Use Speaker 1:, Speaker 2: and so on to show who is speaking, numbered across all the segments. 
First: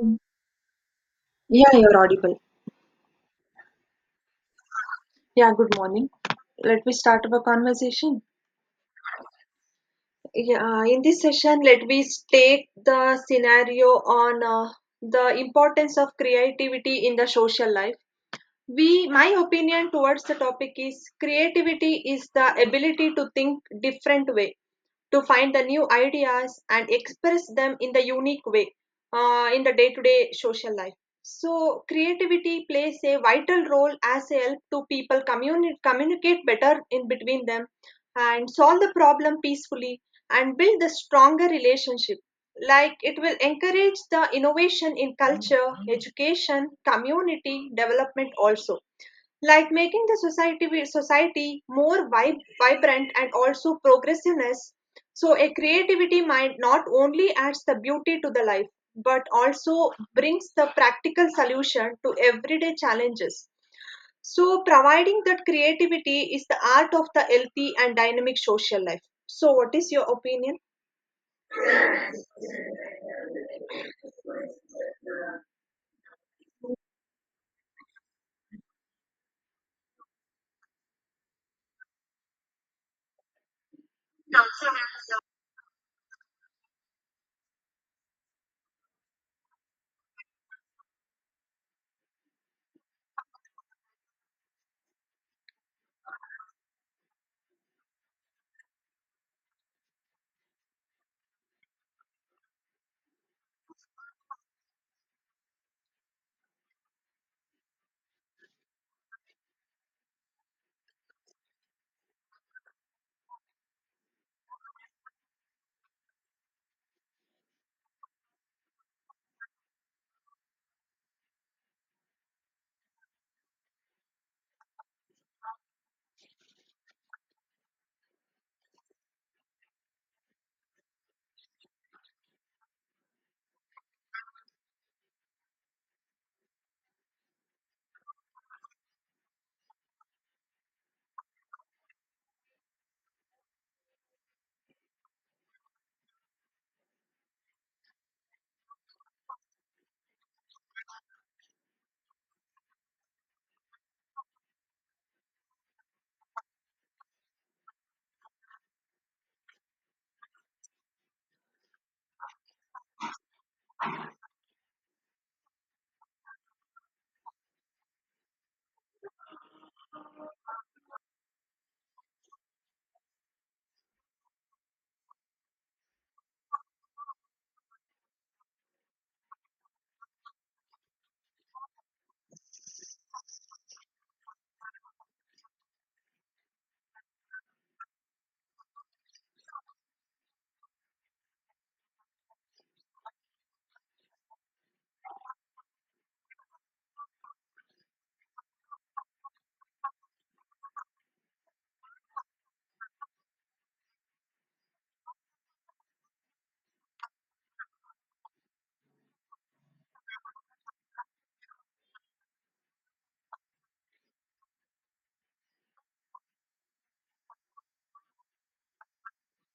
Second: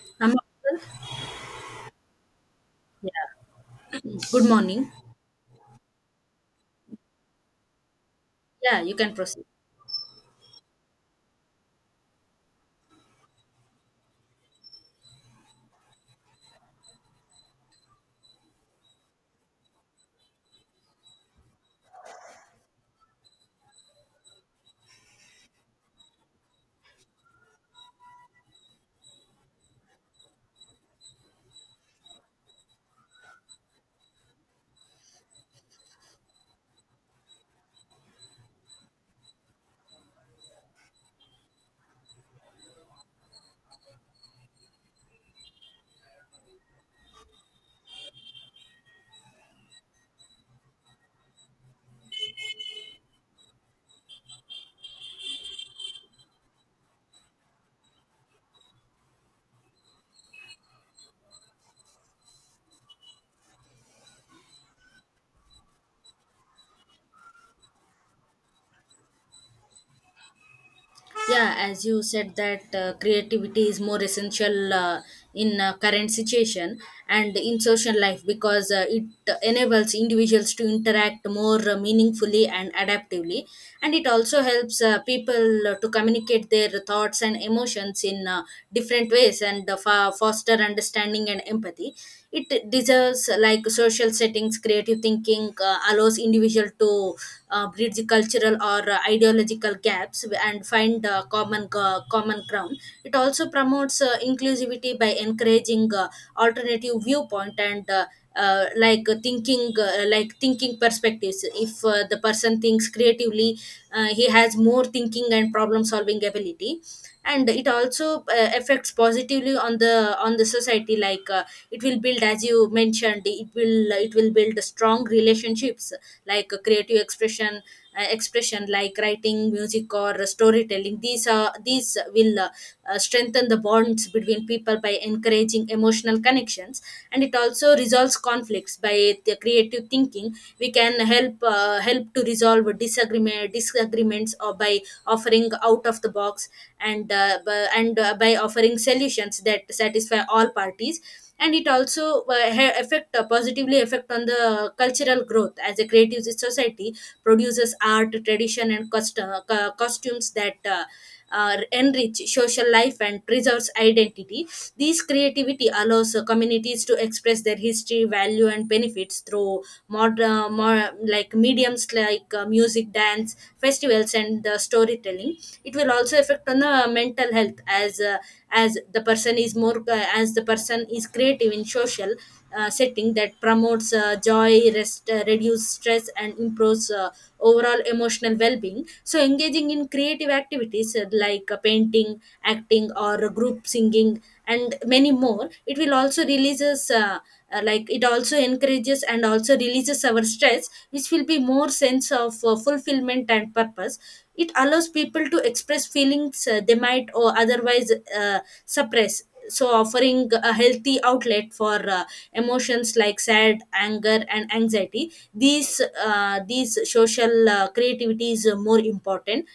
Speaker 1: Um,
Speaker 2: I'm Afzal.
Speaker 1: yeah, you're audible.
Speaker 2: Yeah. Good morning.
Speaker 1: Yeah, good morning. Let me start our conversation.
Speaker 2: Yeah, you can proceed.
Speaker 1: Yeah, in this session, let me take the scenario on the importance of creativity in the social life. We, my opinion towards the topic is creativity is the ability to think different way to find the new ideas and express them in the unique way in the day-to-day social life. So creativity plays a vital role as a help to people communicate better in between them and solve the problem peacefully and build the stronger relationship, like it will encourage the innovation in culture education community development also, like making the society more vibrant and also progressiveness. So a creativity mind not only adds the beauty to the life but also brings the practical solution to everyday challenges, so providing that creativity is the art of the healthy and dynamic social life. So what is your opinion?
Speaker 2: Yeah, as you said that creativity is more essential in current situation and in social life because it enables individuals to interact more meaningfully and adaptively, and it also helps people to communicate their thoughts and emotions in different ways and foster understanding and empathy. It deserves like social settings, creative thinking allows individual to bridge cultural or ideological gaps and find common ground. It also promotes inclusivity by encouraging alternative viewpoint and like thinking perspectives. If the person thinks creatively, he has more thinking and problem solving ability, and it also affects positively on the society. Like it will, build as you mentioned, it will build strong relationships. Like creative expression, expression like writing, music, or storytelling, these will strengthen the bonds between people by encouraging emotional connections. And it also resolves conflicts. By the creative thinking we can help, help to resolve disagreements, or by offering out of the box and by offering solutions that satisfy all parties. And it also affect, positively affect, on the cultural growth, as a creative society produces art, tradition, and costumes that enrich social life and preserves identity. This creativity allows communities to express their history, value, and benefits through mod- more like mediums like music, dance, festivals, and storytelling. It will also affect on the mental health, as the person is more as the person is creative in social setting, that promotes joy, rest, reduce stress, and improves overall emotional well-being. So engaging in creative activities like painting, acting, or group singing, and many more, it will also releases like it also encourages and also releases our stress, which will be more sense of fulfillment and purpose. It allows people to express feelings they might or otherwise uh, suppress, so offering a healthy outlet for emotions like sad, anger, and anxiety. These these social creativity is more important.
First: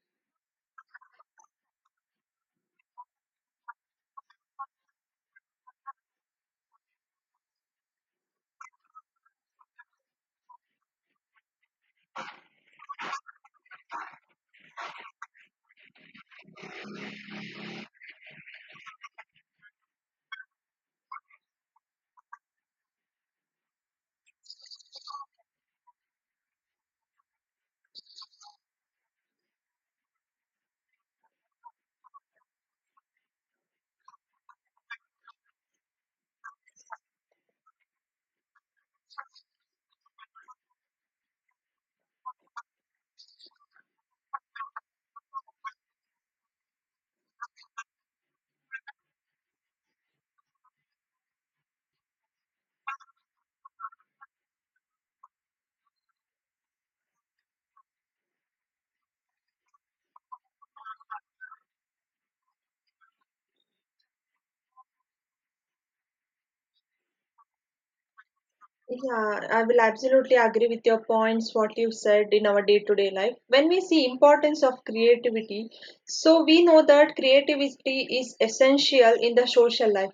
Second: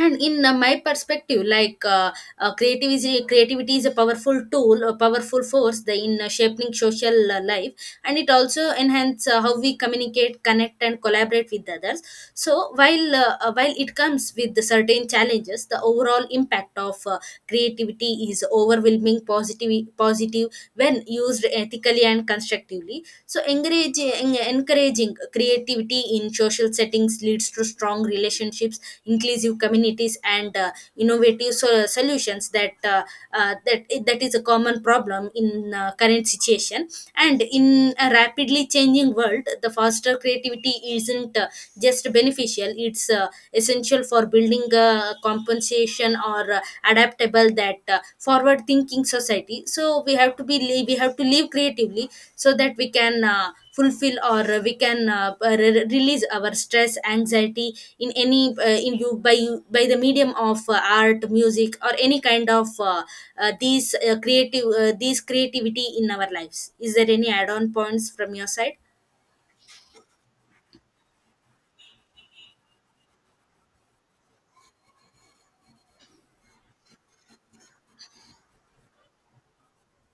Speaker 2: And in my perspective, like creativity is a powerful tool, a powerful force, the, in shaping social life. And it also enhance how we communicate, connect, and collaborate with others. So while while it comes with the certain challenges, the overall impact of creativity is overwhelming positive, when used ethically and constructively. So encouraging creativity in social settings leads to strong relationships, inclusive communities, and innovative solutions that is a common problem in current situation. And in a rapidly changing world, the foster creativity isn't just beneficial, it's essential for building a compensation or adaptable, that forward thinking society. So we have to live creatively, so that we can fulfill or release our stress, anxiety, in any in you, by the medium of art, music, or any kind of these creativity in our lives. Is there any add on points from your side?
Speaker 1: Yeah, I will absolutely agree with your points, what you said in our day-to-day life. When we see importance of creativity, so we know that creativity is essential in the social life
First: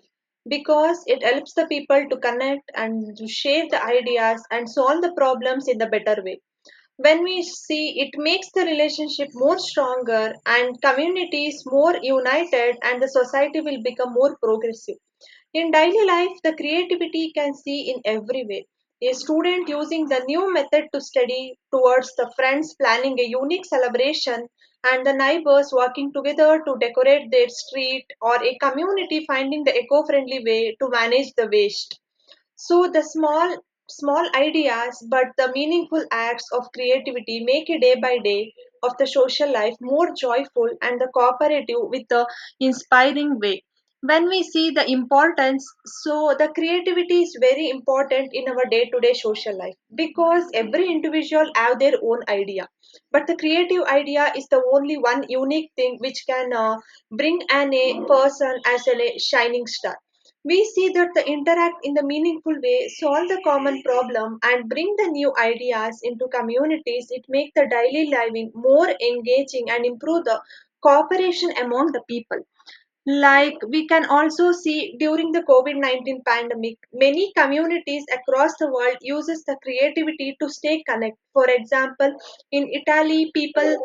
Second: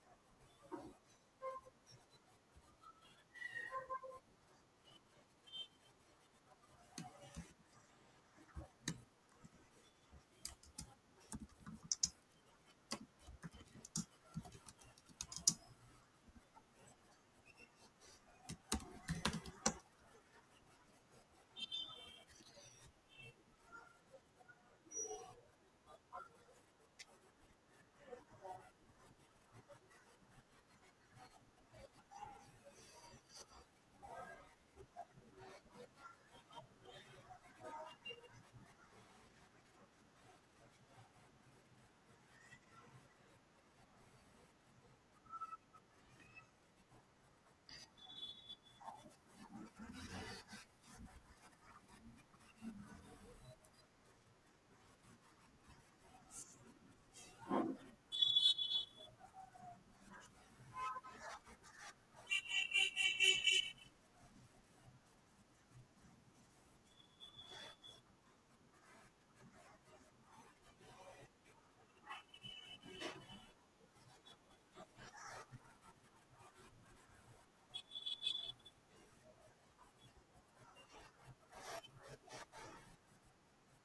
Speaker 1: because it helps the people to connect and to share the ideas and solve the problems in the better way. When we see, it makes the relationship more stronger and communities more united and the society will become more progressive. In daily life the creativity can see in every way: a student using the new method to study towards the friends planning a unique celebration and the neighbors working together to decorate their street or a community finding the eco-friendly way to manage the waste. So the small ideas but the meaningful acts of creativity make a day by day of the social life more joyful and the cooperative with the inspiring way. When we see the importance, so the creativity is very important in our day to day social life because every individual have their own idea, but the creative idea is the only one unique thing which can bring an a person as a shining star. We see that they interact in the meaningful way, solve the common problem, and bring the new ideas into communities. It makes the daily living more engaging and improve the cooperation among the people. Like we can also see during the COVID 19 pandemic, many communities across the world uses the creativity to stay connected. For example, in Italy, people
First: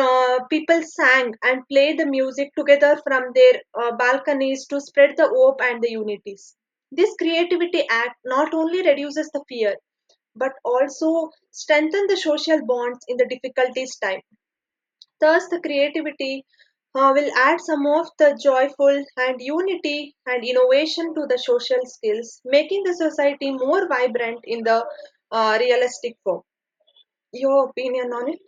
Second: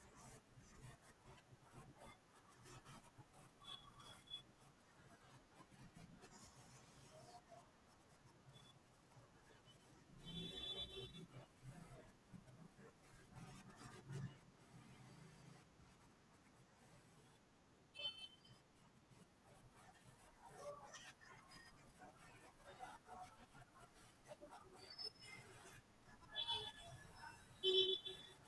Speaker 1: people sang and played the music together from their balconies to spread the hope and the unities. This creativity act not only reduces the fear but also strengthen the social bonds in the difficulties time. Thus, the creativity will add some of the joyful and unity and innovation to the social skills, making the society more vibrant in the realistic form. Your opinion on it?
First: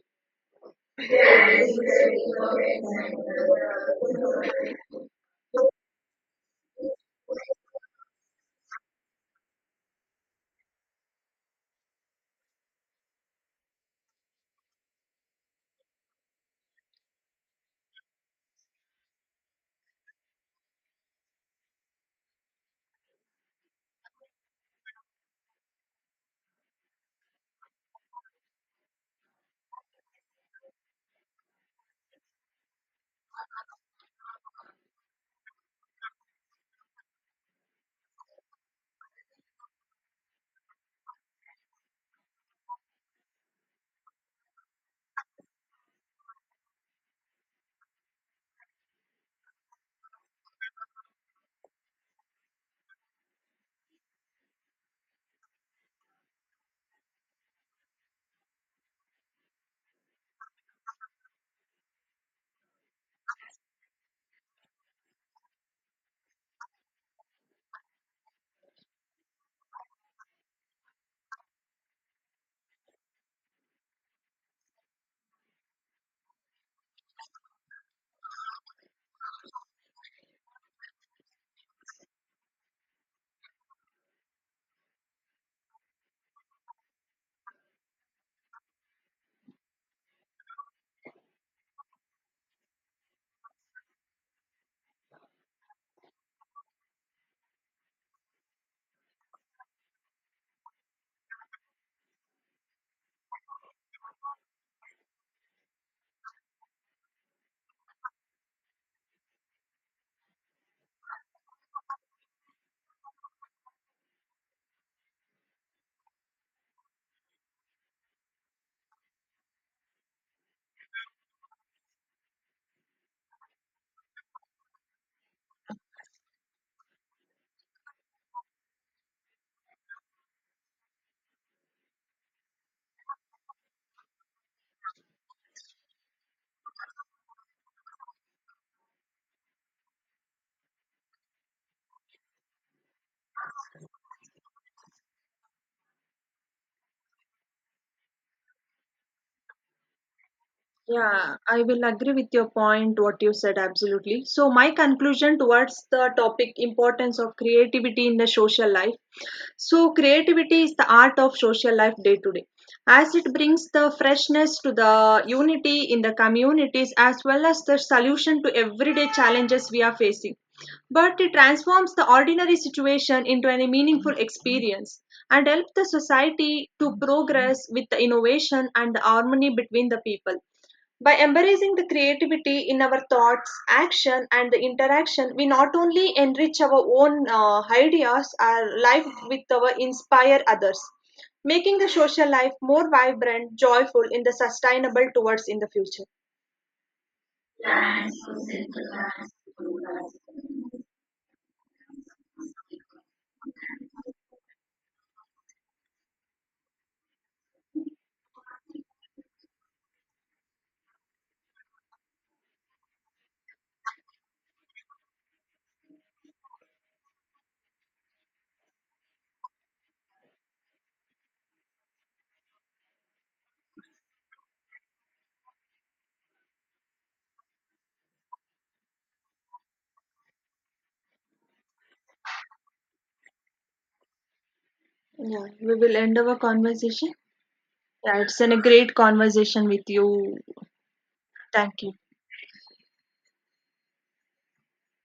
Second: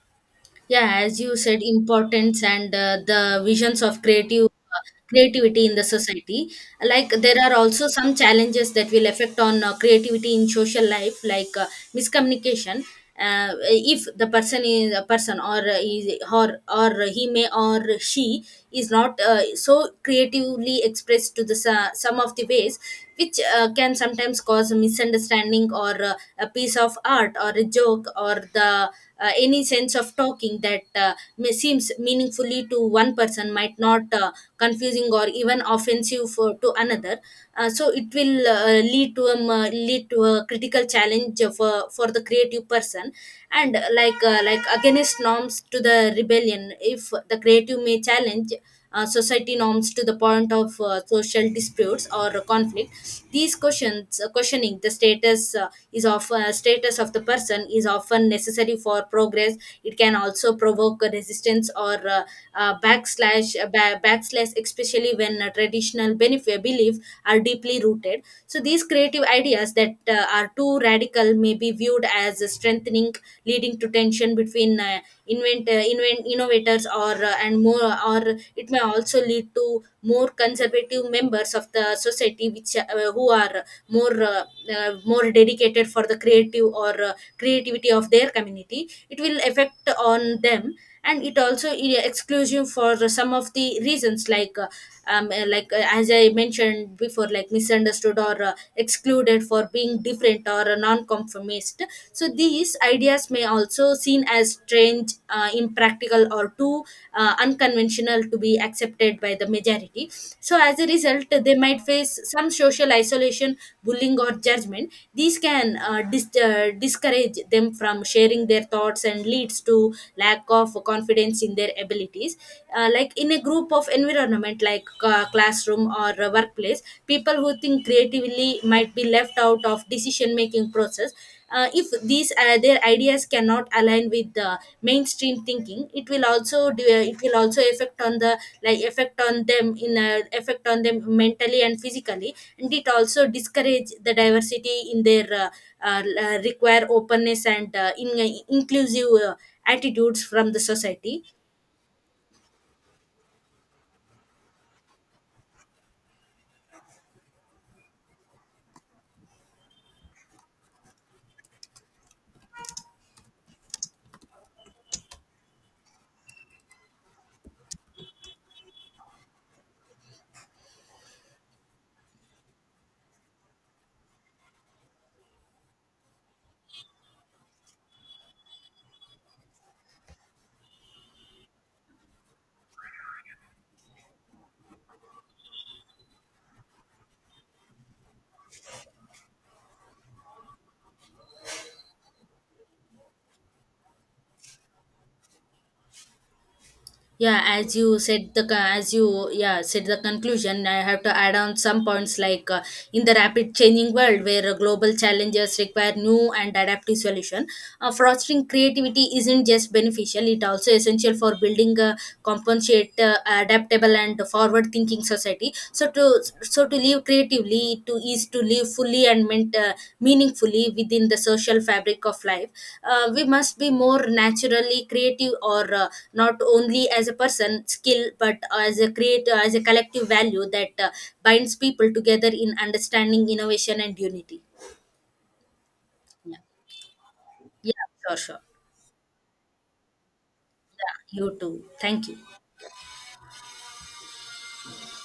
Speaker 2: Yeah, as you said, importance and the visions of creative creativity in the society, like there are also some challenges that will affect on creativity in social life, like miscommunication. If the person is a person, or is, or he may or she is not so creatively expressed to the some of the ways which can sometimes cause a misunderstanding, or a piece of art or a joke or the any sense of talking that may seems meaningfully to one person might not confusing or even offensive for, to another. So it will lead to a critical challenge for the creative person. And like against norms to the rebellion, if the creative may challenge society norms to the point of social disputes or conflict. These questions, questioning the status of the person is often necessary for progress. It can also provoke a resistance, or backslash, backslash, especially when traditional benefit belief are deeply rooted. So these creative ideas that are too radical may be viewed as strengthening, leading to tension between invent innovators, or and more, or it may also lead to more conservative members of the society, which who are more more dedicated for the creative or creativity of their community. It will affect on them. And it also exclusive for some of the reasons, like as I mentioned before, like misunderstood or excluded for being different or a non-conformist. So these ideas may also seen as strange, impractical, or too unconventional to be accepted by the majority. So as a result, they might face some social isolation, bullying, or judgment. These can discourage them from sharing their thoughts and leads to lack of confidence in their abilities. Like in a group of environment, like classroom or a workplace, people who think creatively might be left out of decision making process. If these their ideas cannot align with the mainstream thinking, it will also do, it will also affect on the, effect on them mentally and physically. And it also discourage the diversity in their require openness and inclusive attitudes from the society.
Speaker 1: Yeah, I will agree with your point, what you said, absolutely. So, my conclusion towards the topic importance of creativity in the social life. So, creativity is the art of social life day to day, as it brings the freshness to the unity in the communities as well as the solution to everyday challenges we are facing, but it transforms the ordinary situation into a meaningful experience and help the society to progress with the innovation and the harmony between the people. By embracing the creativity in our thoughts, action, and the interaction, we not only enrich our own ideas, our life with our inspire others, making the social life more vibrant, joyful, in the sustainable towards in the future.
Speaker 2: Yeah, as you said the co- as you yeah said the conclusion, I have to add on some points like in the rapid changing world where global challenges require new and adaptive solution, fostering creativity isn't just beneficial, it also essential for building a compensate, adaptable, and forward thinking society. So to so to live creatively to is to live fully and meaningfully within the social fabric of life. We must be more naturally creative, or not only as a person skill, but as a create as a collective value that binds people together in understanding, innovation, and unity.
Speaker 1: Yeah, we will end our
Speaker 2: Yeah.
Speaker 1: conversation.
Speaker 2: Yeah, sure,
Speaker 1: Yeah, it's
Speaker 2: sure.
Speaker 1: been a great conversation with you.
Speaker 2: Yeah, you too.
Speaker 1: Thank you.
Speaker 2: Thank you.